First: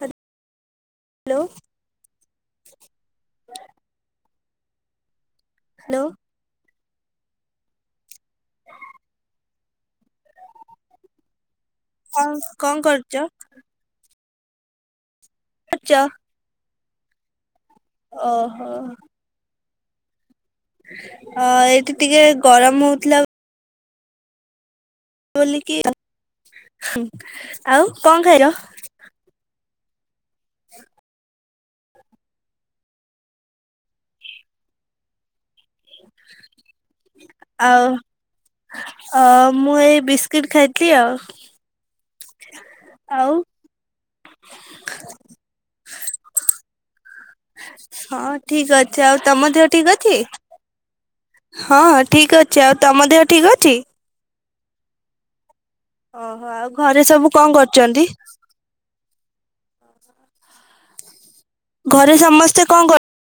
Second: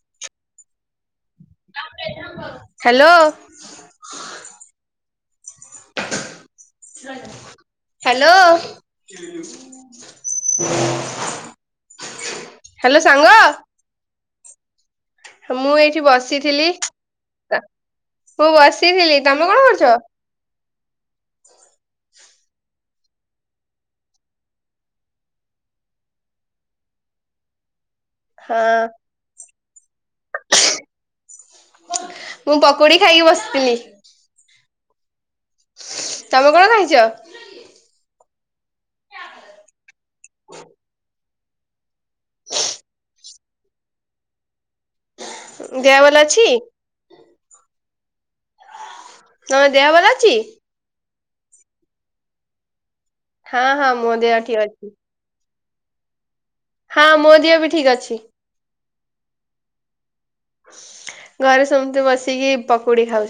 Hello ଲୋ। Hello. Hello. Hello. [inaudible] କଣ କଣ କରୁଛ? ମୁଁ ଏଇଠି ବସିଥିଲି। ମୁଁ ଓହୋ ବସିଥିଲି, ତମେ କଣ କରୁଛ? ଅ ଏଇଠି ଟିକେ ଗରମ ହଉଥିଲା ଆଉ ବୁଲିକି ଆଉ। ହୁ୍ଁ ଆଉ କଣ ଖାଇଲ? ହଁ [inaudible] ମୁଁ ପକୁଡ଼ି ଖାଇକି ବସିଥିଲି। ସ୍ରୃ୍ ତମେ କଣ ଖାଇଛ? ଆଉ ଆଉ ମୁଁ ଏଇ ବିସ୍କୁିଟ୍ ଖାଇଥିଲି ଆଉ। ଆଉ ଦେଅ ଭଲ ଅଛି? ହଁ ଠିକ ଅଛି ଆଉ, ତମ ଦେହ ଠିକ ଅଛି? ହଁ ଠିକ ଅଛି। ଆଉ ତମ ଦେହ ଠିକ ହଁ ଅଛି? ହଁ ମୋ ଦେହ ଠିକ ଅଛି। ଓହୋ ଆଉ ଘରେ ହଁ ମୋ ସବୁ ଦେହ କଣ ବି ଠିକ କରୁଛନ୍ତି? ଅଛି [inaudible] ଘରେ ସମସ୍ତେ ବସିକି ସମସ୍ତେ କଣ କରୁ ପକୁଡି ଖାଉଛୁ।